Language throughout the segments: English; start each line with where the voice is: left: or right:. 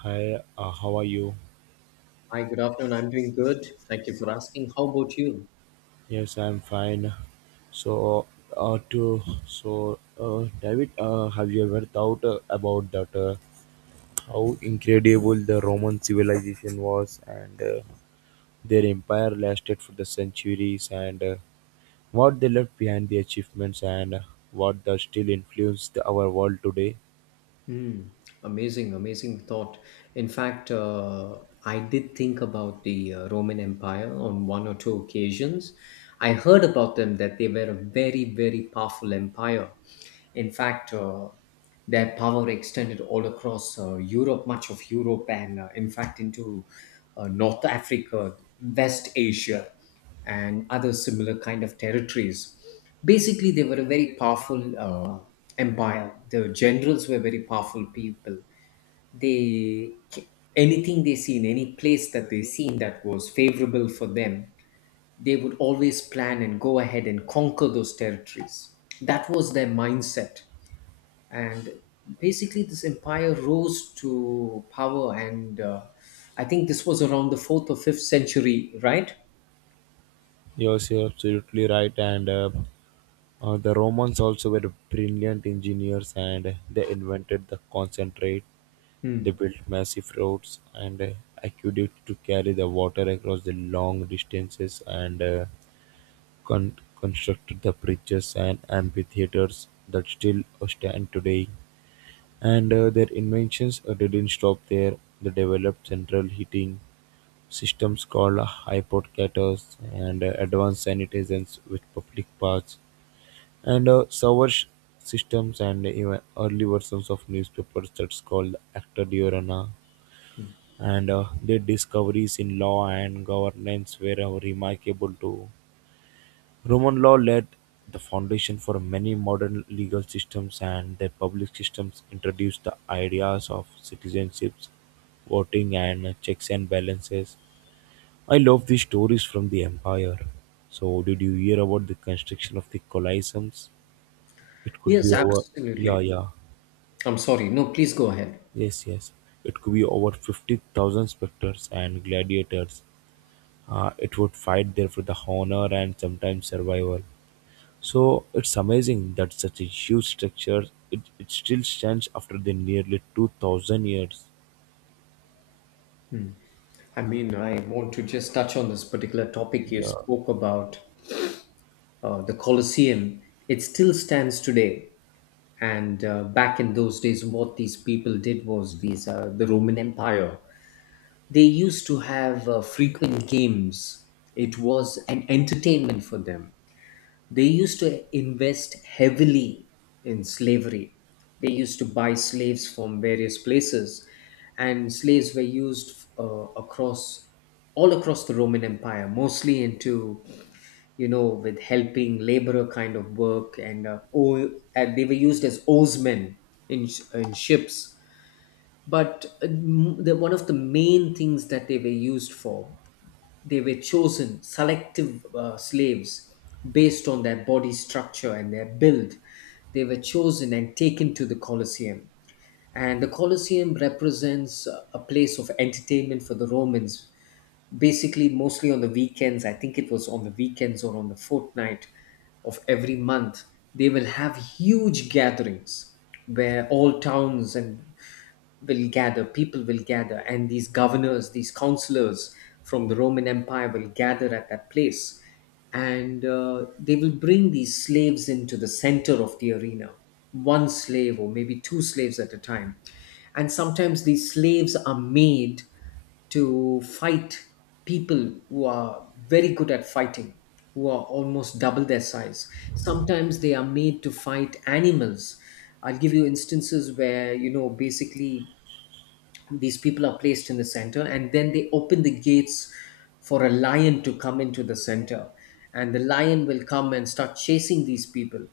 right: Hi, how are you?
left: Hi, good afternoon. I'm doing good. Thank you for asking. How about you?
right: Yes, I'm fine. So, uh, uh, to David, have you ever thought about that? How incredible the Roman civilization was, and their empire lasted for the centuries, and what they left behind, the achievements, and what does still influence our world today.
left: Hmm. Amazing, amazing thought. In fact, I did think about the Roman Empire on one or two occasions. I heard about them that they were a very, very powerful empire. In fact, their power extended all across Europe, much of Europe, and in fact into North Africa, West Asia, and other similar kind of territories. Basically, they were a very powerful empire. The generals were very powerful people. They Anything they see in any place that they seen that was favorable for them, they would always plan and go ahead and conquer those territories. That was their mindset and basically this empire rose to power and I think this was around the 4th or 5th century, right?
right: Yes, you're absolutely right. And The Romans also were brilliant engineers and they invented the concentrate. They
left: Hmm.
right: built massive roads and aqueducts to carry the water across the long distances and constructed the bridges and amphitheaters that still stand today. And their inventions didn't stop there. They developed central heating systems called hypocaters and advanced sanitizations with public baths and systems and even early versions of newspapers that's called Acta Diurna and their discoveries in law and governance were remarkable too. Roman law laid the foundation for many modern legal systems, and their public systems introduced the ideas of citizenships, voting, and checks and balances. I love these stories from the empire. So, did you hear about the construction of the Colosseums? It could be
left: Yes,
right: over.
left: absolutely.
right: Yeah, yeah.
left: I'm sorry, no, please go ahead.
right: Yes, yes. It could be over 50,000 spectators and gladiators, it would fight there for the honor and sometimes survival. So it's amazing that such a huge structure, it still stands after the nearly 2000 years.
left: I mean, I want to just touch on this particular topic you
right: Yeah.
left: spoke about, the colosseum. It still stands today, and back in those days what these people did was the Roman Empire. They used to have frequent games. It was an entertainment for them. They used to invest heavily in slavery. They used to buy slaves from various places, and slaves were used across all across the Roman Empire, mostly into, you know, with helping laborer kind of work, and they were used as oarsmen in ships, one of the main things that they were used for, they were chosen selective slaves based on their body structure and their build. They were chosen and taken to the colosseum, and the colosseum represents a place of entertainment for the Romans, basically mostly on the weekends. I think it was on the weekends or on the fortnight of every month. They will have huge gatherings where all towns and will gather, people will gather, and these governors, these counselors from the Roman Empire will gather at that place. And they will bring these slaves into the center of the arena, one slave or maybe two slaves at a time. And sometimes these slaves are made to fight people who are very good at fighting, who are almost double their size. Sometimes they are made to fight animals. I'll give you instances where, you know, basically these people are placed in the center and then they open the gates for a lion to come into the center. And the lion will come and start chasing these people.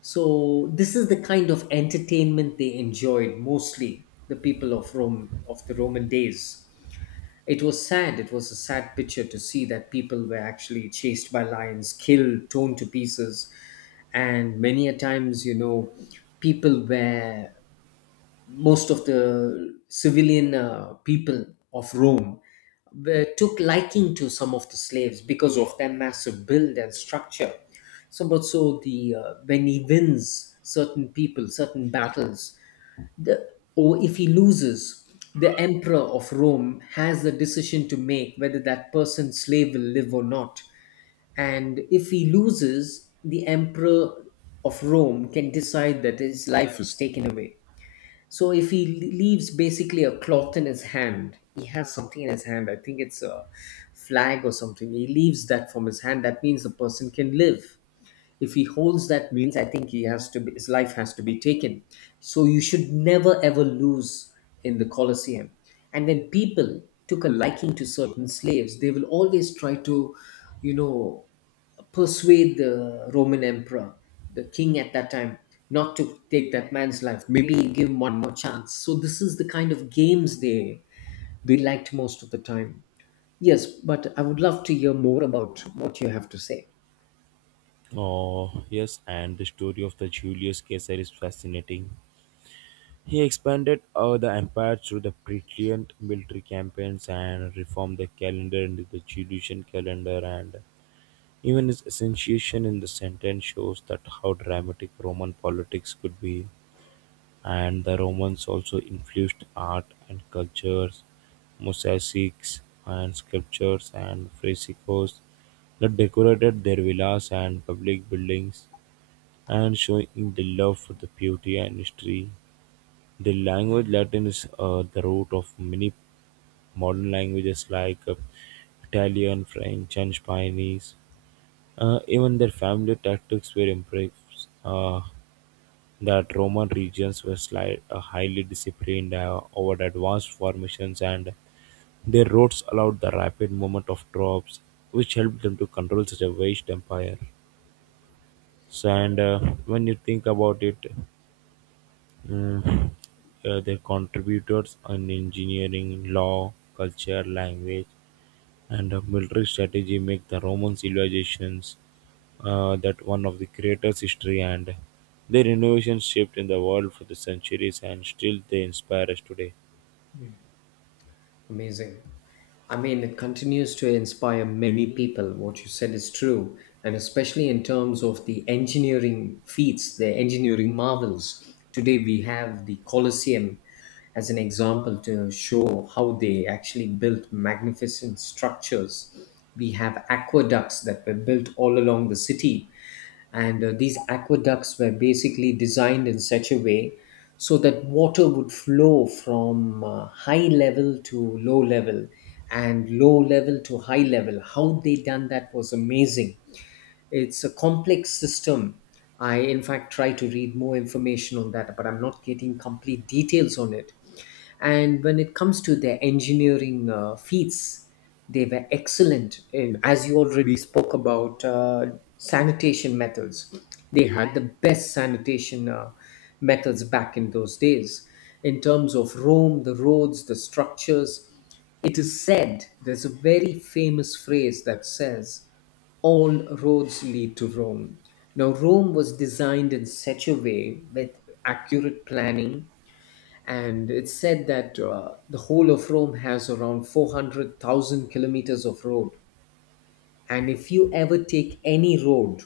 left: So this is the kind of entertainment they enjoyed mostly, the people of Rome, of the Roman days. It was sad. It was a sad picture to see that people were actually chased by lions, killed, torn to pieces. And many a times, you know, people were, most of the civilian people of Rome were, took liking to some of the slaves because of their massive build and structure. So, but so the When he wins certain people, certain battles, the, or if he loses, the emperor of Rome has the decision to make whether that person's slave will live or not. And if he loses, the emperor of Rome can decide that his life is taken away. So if he leaves basically a cloth in his hand, he has something in his hand. I think it's a flag or something. He leaves that from his hand. That means the person can live. If he holds, that means I think he has to be, his life has to be taken. So you should never ever lose in the colosseum. And when people took a liking to certain slaves they will always try to, you know, persuade the Roman emperor, the king at that time, not to take that man's life, maybe give him one more chance. So this is the kind of games they liked most of the time. Yes, but I would love to hear more about what you have to say.
right: Oh yes, and the story of the Julius Caesar is fascinating. He expanded the empire through the brilliant military campaigns and reformed the calendar into the Julian calendar, and even his association in the sentence shows that how dramatic Roman politics could be. And the Romans also influenced art and cultures, mosaics and sculptures and frescoes that decorated their villas and public buildings, and showing the love for the beauty and history. The language Latin is the root of many modern languages like Italian, French, and Spanish. Even their family tactics were impressed. That Roman regions were highly disciplined over advanced formations, and their roads allowed the rapid movement of troops, which helped them to control such a vast empire. So, and When you think about it, mm, their contributors on engineering, law, culture, language, and a military strategy make the Roman civilizations that one of the greatest history, and their innovations shaped in the world for the centuries and still they inspire us today.
left: Amazing. I mean, it continues to inspire many people. What you said is true, and especially in terms of the engineering feats, the engineering marvels. Today, we have the Colosseum as an example to show how they actually built magnificent structures. We have aqueducts that were built all along the city, and these aqueducts were basically designed in such a way so that water would flow from high level to low level and low level to high level. How they done that was amazing. It's a complex system. I, in fact, try to read more information on that, but I'm not getting complete details on it. And when it comes to their engineering feats, they were excellent in, as you already spoke about, sanitation methods. They had the best sanitation methods back in those days in terms of Rome, the roads, the structures. It is said there's a very famous phrase that says all roads lead to Rome. Now, Rome was designed in such a way with accurate planning, and it's said that the whole of Rome has around 400,000 kilometers of road. And if you ever take any road,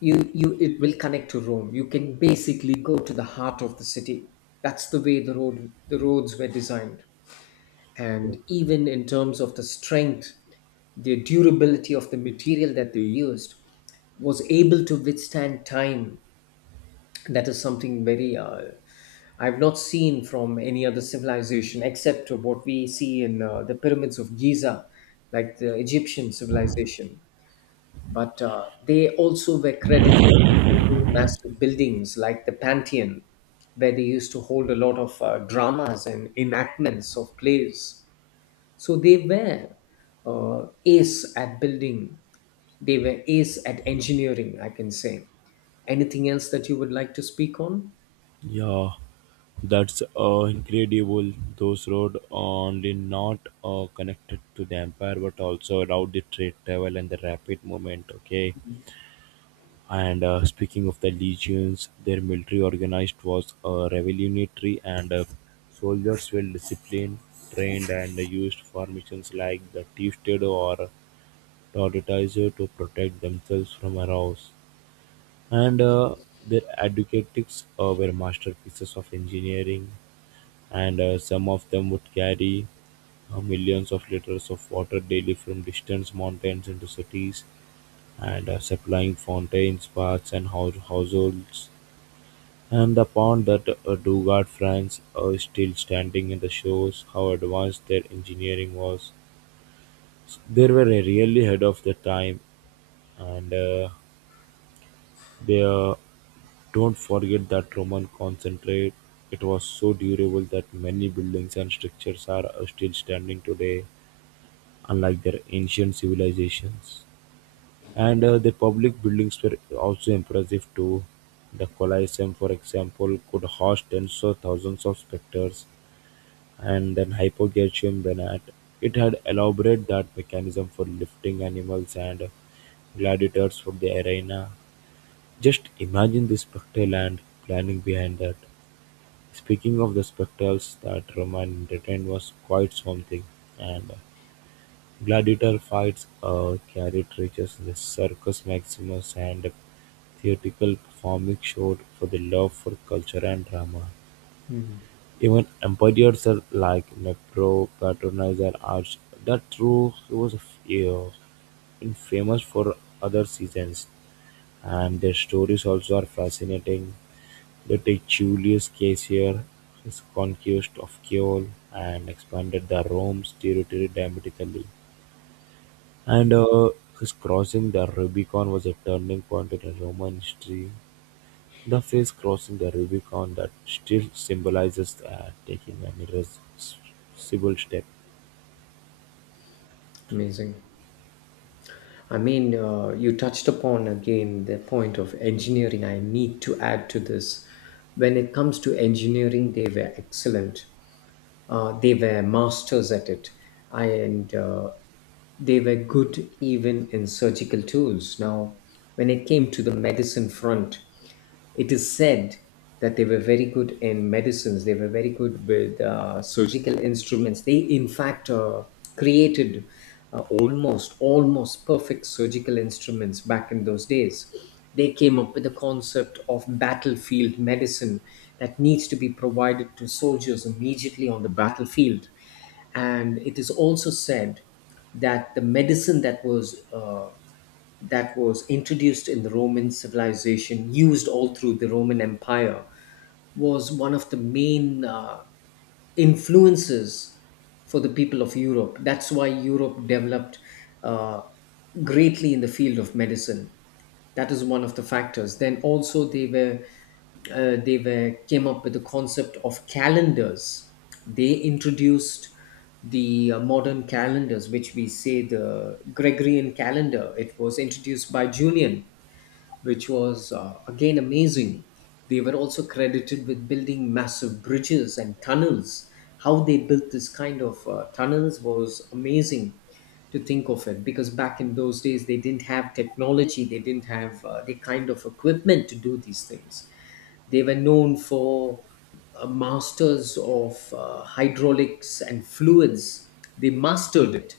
left: you it will connect to Rome. You can basically go to the heart of the city. That's the way the roads were designed.
right: Yeah.
left: And even in terms of the strength, the durability of the material that they used was able to withstand time. That is something very, I've not seen from any other civilization except of what we see in, the pyramids of Giza, like the Egyptian civilization. But they also were credited for building massive buildings like the Pantheon, where they used to hold a lot of dramas and enactments of plays. So they were ace at building, they were ace at engineering, I can say. Anything else that you would like to speak on?
right: Yeah, that's incredible. Those roads only not connected to the empire but also allowed the trade travel and the rapid movement. Okay. And speaking of the legions, their military organized was revolutionary, and soldiers were disciplined, trained, and used formations like the T-stud or tortoise to protect themselves from arrows. And their advocates were masterpieces of engineering, and some of them would carry millions of liters of water daily from distant mountains into cities and supplying fountains, baths, and households. And the pond that Dugard France are still standing in the shows how advanced their engineering was. They were really ahead of their time, and they don't forget that Roman concentrate. It was so durable that many buildings and structures are still standing today, unlike their ancient civilizations. And the public buildings were also impressive too. The Colosseum, for example, could host tens of thousands of spectators, and then Hypogaceum Banat. It had elaborated that mechanism for lifting animals and gladiators from the arena. Just imagine the spectral and planning behind that. Speaking of the spectacles that Roman entertained was quite something, and gladiator fights carried riches the Circus Maximus and theatrical performing showed for the love for culture and drama.
left: Mhm.
right: Even emperors are like Nepro patronized the arts that True he was famous for other seasons, and their stories also are fascinating. They take Julius Caesar, his conquest of Gaul, and expanded the Rome's territory dramatically. And his crossing the Rubicon was a turning point in Roman history. The face crossing the Rubicon that still symbolizes taking an irreversible step.
left: Amazing. I mean, you touched upon again the point of engineering. I need to add to this. When it comes to engineering, they were excellent. They were masters at it, I and they were good even in surgical tools. Now, when it came to the medicine front, it is said that they were very good in medicines. They were very good with surgical instruments. They, in fact, created almost perfect surgical instruments back in those days. They came up with the concept of battlefield medicine that needs to be provided to soldiers immediately on the battlefield. And it is also said that the medicine that was introduced in the Roman civilization, used all through the Roman Empire, was one of the main influences for the people of Europe. That's why Europe developed uh, greatly in the field of medicine. That is one of the factors. Then also they were came up with the concept of calendars. They introduced the modern calendars, which we say the Gregorian calendar. It was introduced by Julian, which was again amazing. They were also credited with building massive bridges and tunnels. How they built this kind of tunnels was amazing to think of it, because back in those days they didn't have technology, they didn't have the kind of equipment to do these things. They were known for, masters of hydraulics and fluids. They mastered it.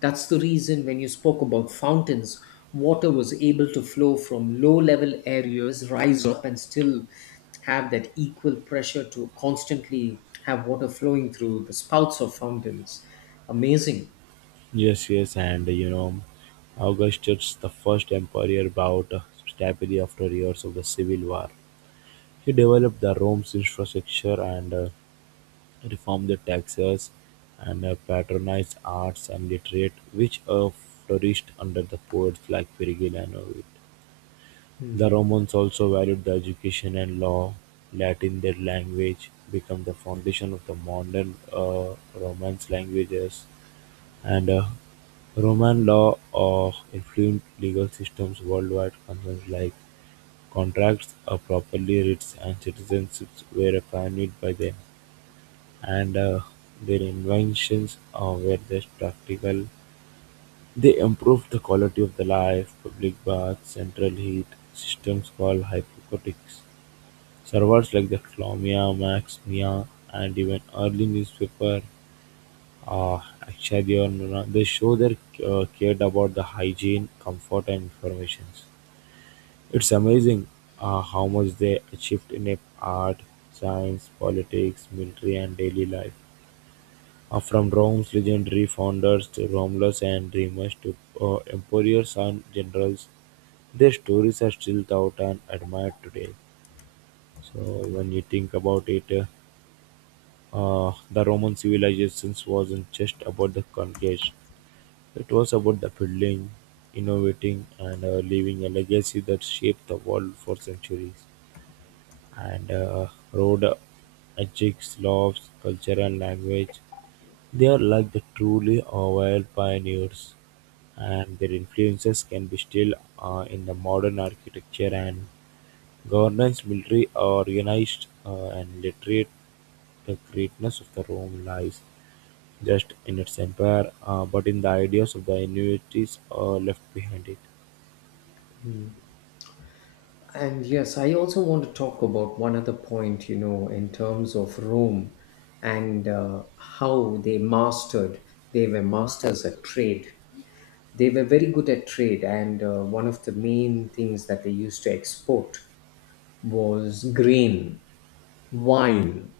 left: That's the reason when you spoke about fountains, water was able to flow from low level areas, rise up, and still have that equal pressure to constantly have water flowing through the spouts of fountains. Amazing.
right: Yes, yes, and you know, Augustus, the first emperor, bowed stably after years of the civil war. He developed the Rome's infrastructure and reformed the taxes and patronized arts and literate, which flourished under the poets like Virgil and Ovid. The Romans also valued the education and law; Latin, their language, became the foundation of the modern Romance languages, and Roman law influenced legal systems worldwide. Concerns like contracts, property, writs, and citizenships were defined by them, and their inventions were thus practical. They improved the quality of the life, public baths, central heat systems called hypocotics. Servers like the "Colombia", "Max-Mía", and even early newspaper, uh, Akshadi or "Acción", they show their cared about the hygiene, comfort, and information. It's amazing how much they achieved in a art, science, politics, military, and daily life. From Rome's legendary founders to Romulus and Remus to emperors and generals, their stories are still taught and admired today. So when you think about it, The Roman civilization wasn't just about the conquest; it was about the building, innovating, and leaving a legacy that shaped the world for centuries. And road ethics, laws, culture, and language, they are like the truly wild pioneers, and their influences can be still in the modern architecture and governance, military, organized, and literate the greatness of the Rome lies just in its empire, but in the ideas of the Inuits left behind it.
left: And yes, I also want to talk about one other point, you know, in terms of Rome and how they mastered, they were masters at trade. They were very good at trade, and one of the main things that they used to export was grain, wine,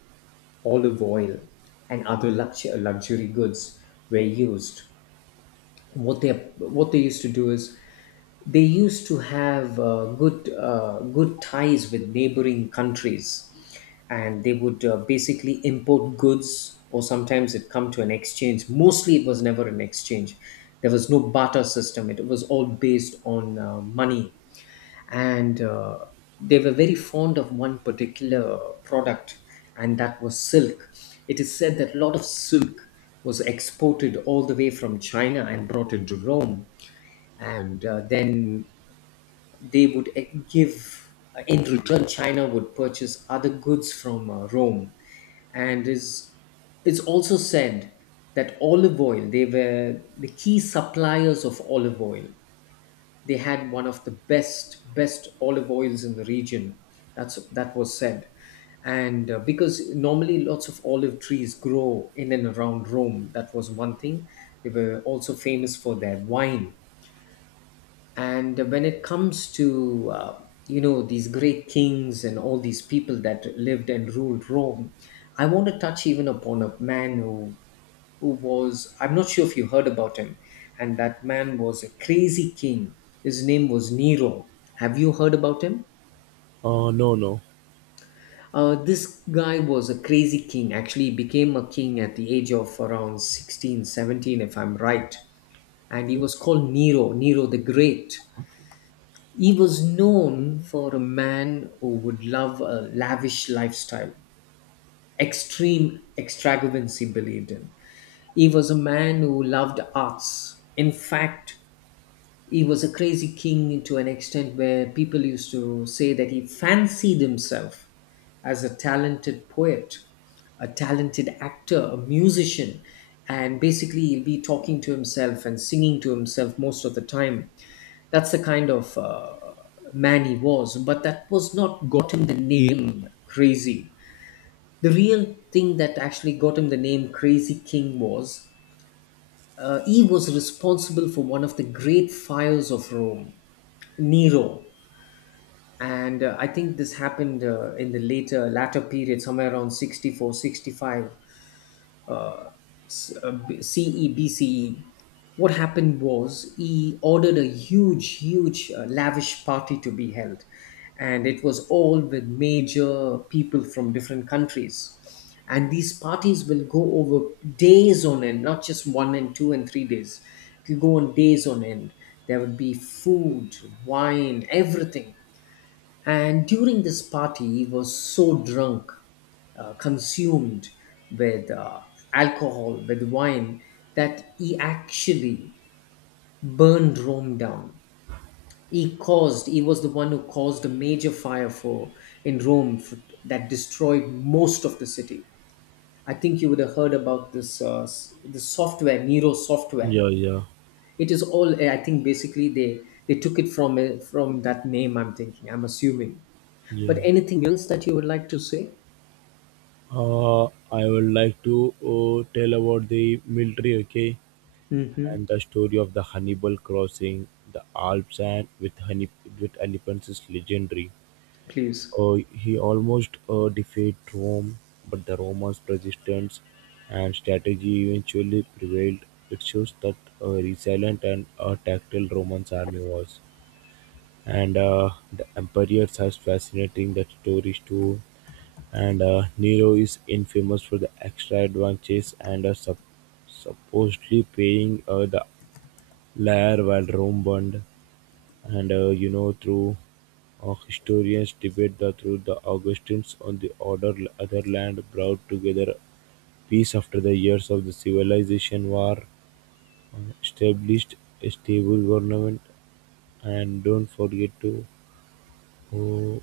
left: olive oil, and other luxury goods were used. What they what they used to do is they used to have good good ties with neighboring countries, and they would basically import goods, or sometimes it come to an exchange. Mostly it was never an exchange. There was no barter system. It was all based on money. And they were very fond of one particular product, and that was silk. It is said that a lot of silk was exported all the way from China and brought into Rome. And then they would give in return. China would purchase other goods from Rome. And is it's also said that olive oil, they were the key suppliers of olive oil. They had one of the best olive oils in the region. That was said. And because normally lots of olive trees grow in and around Rome, that was one thing. They were also famous for their wine. And when it comes to these great kings and all these people that lived and ruled Rome, I want to touch even upon a man who was I'm not sure if you heard about him. And that man was a crazy king. His name was Nero. Have you heard about him?
right: No, no.
left: This guy was a crazy king. Actually, he became a king at the age of around 16, 17, if I'm right. And he was called Nero, Nero the Great. He was known for a man who would love a lavish lifestyle, extreme extravagance he believed in. He was a man who loved arts. In fact, he was a crazy king to an extent where people used to say that he fancied himself as a talented poet, a talented actor, a musician, and basically he'll be talking to himself and singing to himself most of the time. That's the kind of man he was, but that was not got him the name Crazy. The real thing that actually got him the name Crazy King was, he was responsible for one of the great fires of Rome, Nero. And I think this happened in the later latter period somewhere around 64, sixty five, 65, C E B C E. What happened was, he ordered a huge lavish party to be held. And it was all with major people from different countries, and these parties will go over days on end, not just one and two and three days. It will go on days on end. There would be food, wine, everything. And during this party, he was so drunk, consumed with alcohol, with wine, that he actually burned Rome down. He caused, he was the one who caused a major fire for in Rome for, that destroyed most of the city. I think you would have heard about this software, Nero software.
right: Yeah, yeah,
left: It is all, I think, basically they took it from that name. I'm thinking, I'm assuming. But
right: yeah.
left: anything else that you would like to say?
right: I would like to tell about the military, okay,
left: Mm-hmm.
right: and the story of the Hannibal crossing the Alps and with honey with elephants is legendary.
left: Please.
right: He almost defeated Rome, but the Romans' resistance and strategy eventually prevailed. It shows that a resilient and a tactile Roman army was. And the emperors has fascinating that stories too. And Nero is infamous for the extra advantages and supposedly paying the liar while Rome burned. And you know, through historians debate the through the Augustines on the other, other land brought together peace after the years of the civilization war, established a stable government, and don't forget to oh,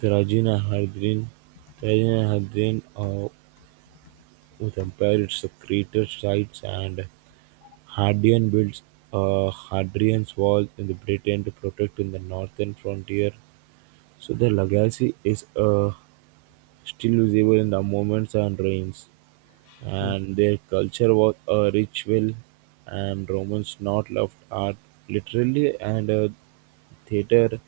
right: Trajina Hadrian. Trajina Hadrian with empire its creator sites and Hadrian builds Hadrian's wall in the Britain to protect in the northern frontier. So the legacy is still visible in the monuments and ruins, and their culture was a ritual, and Romans not loved art literally, and theater,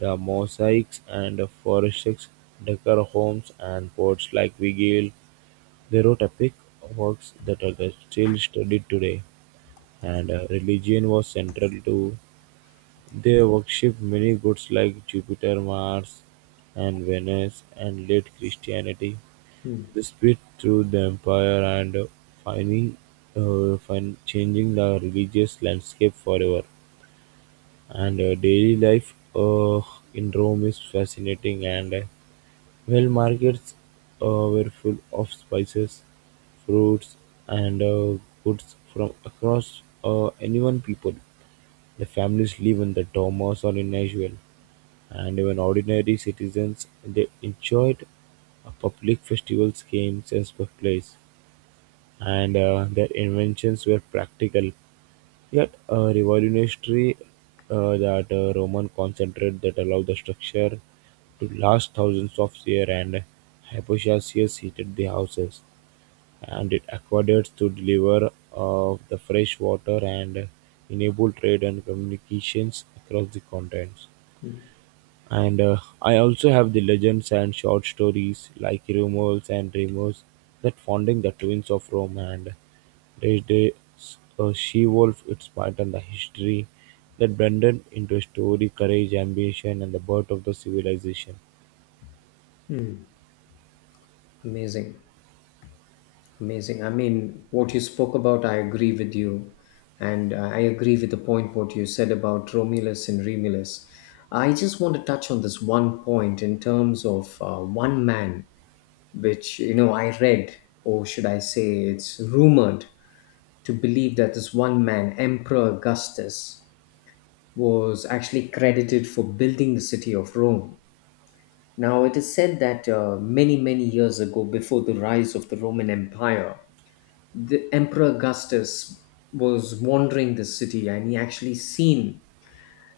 right: the mosaics, and the forests, decor homes, and poets like Vigil. They wrote epic works that are still studied today, and religion was central to they worshipped many gods like Jupiter, Mars, and Venus, and led Christianity.
left: Mm-hmm.
right: They spread through the empire and finding, changing the religious landscape forever. And daily life in Rome is fascinating, and well, markets uh, were full of spices, fruits, and goods from across anyone people. The families live in the dormers or in Nashville, and even ordinary citizens they enjoyed public festivals, games, and spectacles, and their inventions were practical yet revolutionary. That Roman concentrate that allowed the structure to last thousands of years, and Hypocasius heated the houses and it aqueducts to deliver of the fresh water and enable trade and communications across the continents. And I also have the legends and short stories like Rumors and Dreamers that founding the twins of Rome and the she-wolf, its might and the history that blended into a story, courage, ambition, and the birth of the civilization.
left: Amazing. Amazing. I mean, what you spoke about, I agree with you. And I agree with the point what you said about Romulus and Remulus. I just want to touch on this one point in terms of one man, which, I read, or should I say, it's rumored to believe that this one man, Emperor Augustus, was actually credited for building the city of Rome. Now, it is said that many, many years ago, before the rise of the Roman Empire, the Emperor Augustus was wandering the city and he actually seen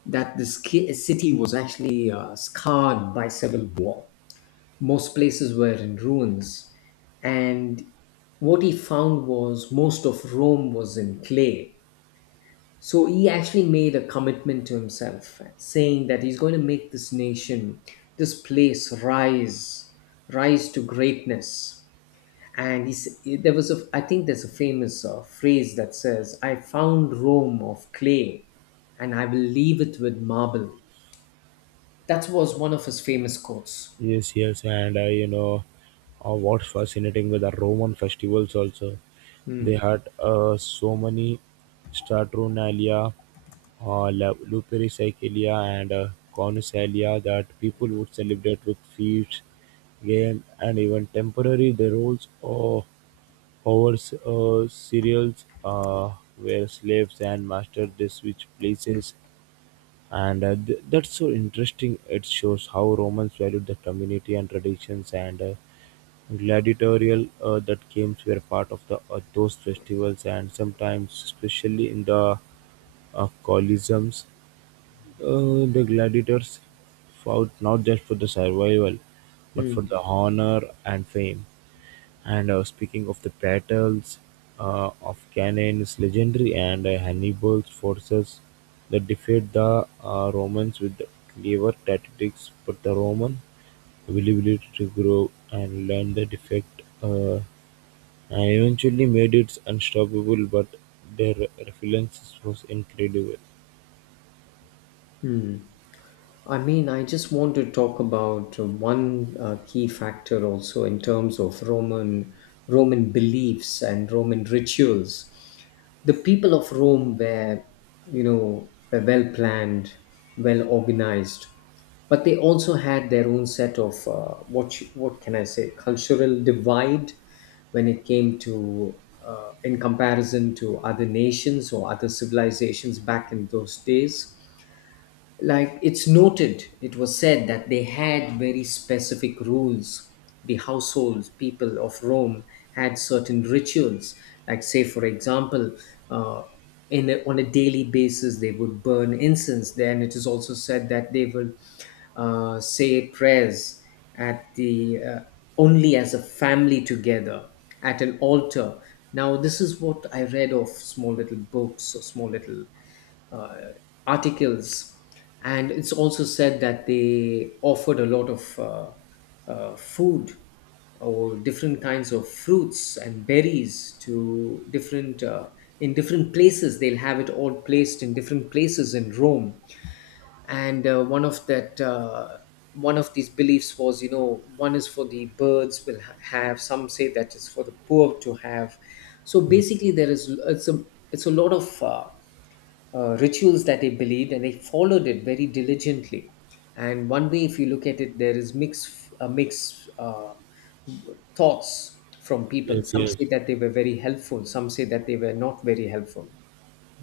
left: that this city was actually scarred by civil war. Most places were in ruins. And what he found was, most of Rome was in clay, so he actually made a commitment to himself, saying that he's going to make this nation, this place rise, rise to greatness. And he's, there was a, I think there's a famous phrase that says, "I found Rome of clay, and I will leave it with marble." That was one of his famous quotes.
right: Yes, yes, and you know, what's fascinating with the Roman festivals also, they
left: Mm.
right: had so many Saturnalia, Lupercalia, and Cornusalia that people would celebrate with feasts, game, and even temporary the roles of over serials, where slaves and masters they switch places, and that's so interesting. It shows how Romans valued the community and traditions, and gladiatorial that games were part of the those festivals, and sometimes especially in the coliseums, the gladiators fought not just for the survival but for the honor and fame. And speaking of the battles of Cannae is legendary, and Hannibal's forces that defeat the Romans with clever tactics, but the Roman availability to grow and learn the defect and eventually made it unstoppable, but their resilience was incredible.
left: I mean, I just want to talk about one key factor also in terms of Roman beliefs and Roman rituals. The people of Rome were well planned, well organized, but they also had their own set of what can I say, cultural divide, when it came to in comparison to other nations or other civilizations back in those days, like, it's noted, it was said that they had very specific rules. The households, people of Rome, had certain rituals, like, say, for example, uh, on a daily basis they would burn incense. Then it is also said that they will say prayers at the, only as a family together at an altar. Now this is what I read of small little books or small little uh, articles, and it's also said that they offered a lot of food or different kinds of fruits and berries to different in different places. They'll have it all placed in different places in Rome, and one of that. One of these beliefs was, one is for the birds will have. Some say that is for the poor to have. So
right: Yes,
left: basically, there is it's a lot of rituals that they believed, and they followed it very diligently. And one way if you look at it, there is mixed thoughts from people.
right: yes,
left: Some say
right: yes.
left: that they were very helpful, some say that they were not very helpful.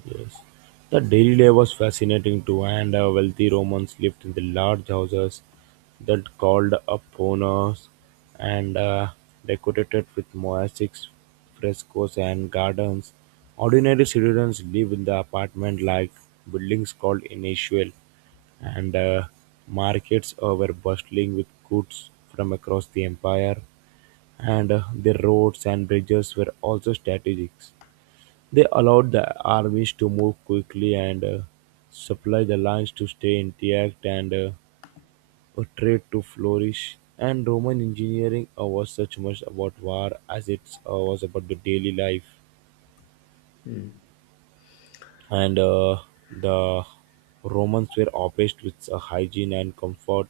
right: Yes, the daily life was fascinating too, and wealthy Romans lived in the large houses that called upon us and decorated with mosaics, frescoes, and gardens. Ordinary citizens live in the apartment like buildings called initial, and markets were bustling with goods from across the empire, and the roads and bridges were also strategic. They allowed the armies to move quickly and supply the lands to stay intact and a trade to flourish. And Roman engineering was such much about war as it was about the daily life. And the Romans were obsessed with hygiene and comfort.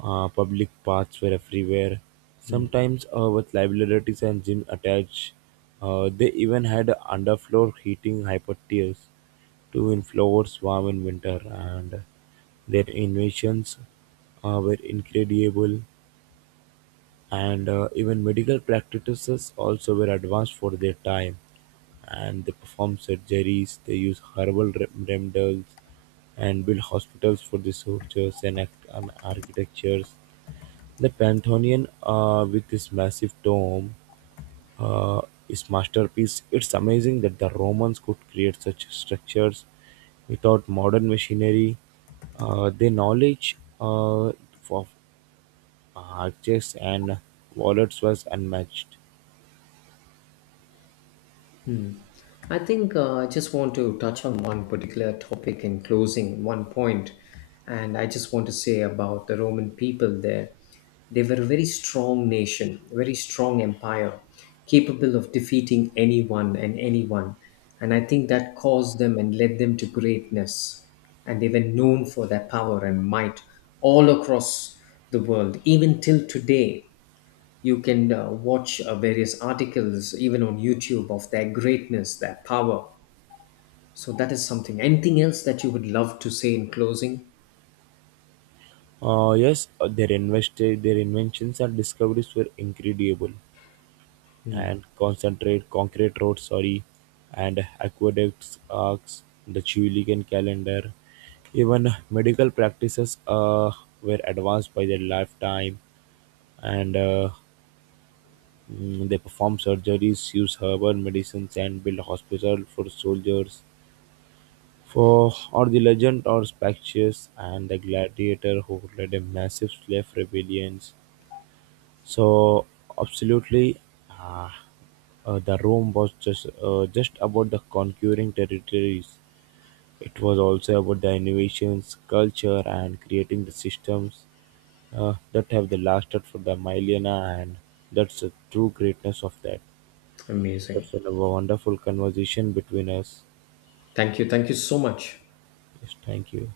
right: Public paths were everywhere. Sometimes with libraries and gym attached. They even had underfloor heating hypotheas to inflowers warm in winter, and their inventions were incredible, and even medical practices also were advanced for their time, and they perform surgeries, they use herbal remedies and build hospitals for the soldiers and, and architectures the Pantheon, with its massive dome, uh, is masterpiece. It's amazing that the Romans could create such structures without modern machinery. Their knowledge of arches and wallets was unmatched.
left: I just want to touch on one particular topic in closing, one point, and I just want to say about the Roman people there. They were a very strong nation, a very strong empire, capable of defeating anyone and anyone. And I think that caused them and led them to greatness. And they were known for their power and might all across the world, even till today, you can watch various articles, even on YouTube, of their greatness, their power. So that is something. Anything else that you would love to say in closing?
right: Yes, their their inventions and discoveries were incredible, and concentrate concrete roads, sorry, and aqueducts arcs the Julian calendar, even medical practices were advanced by their lifetime, and they perform surgeries, use herbal medicines, and build hospitals for soldiers for or the legend or Spactius and the gladiator who led a massive slave rebellions. So absolutely, uh, the Rome was just about the conquering territories. It was also about the innovations, culture, and creating the systems that have the lasted for the millennia, and that's the true greatness of that. So
left: Amazing.
right: that's a wonderful conversation between us.
left: Thank you. Thank you so much.
right: Yes, thank you.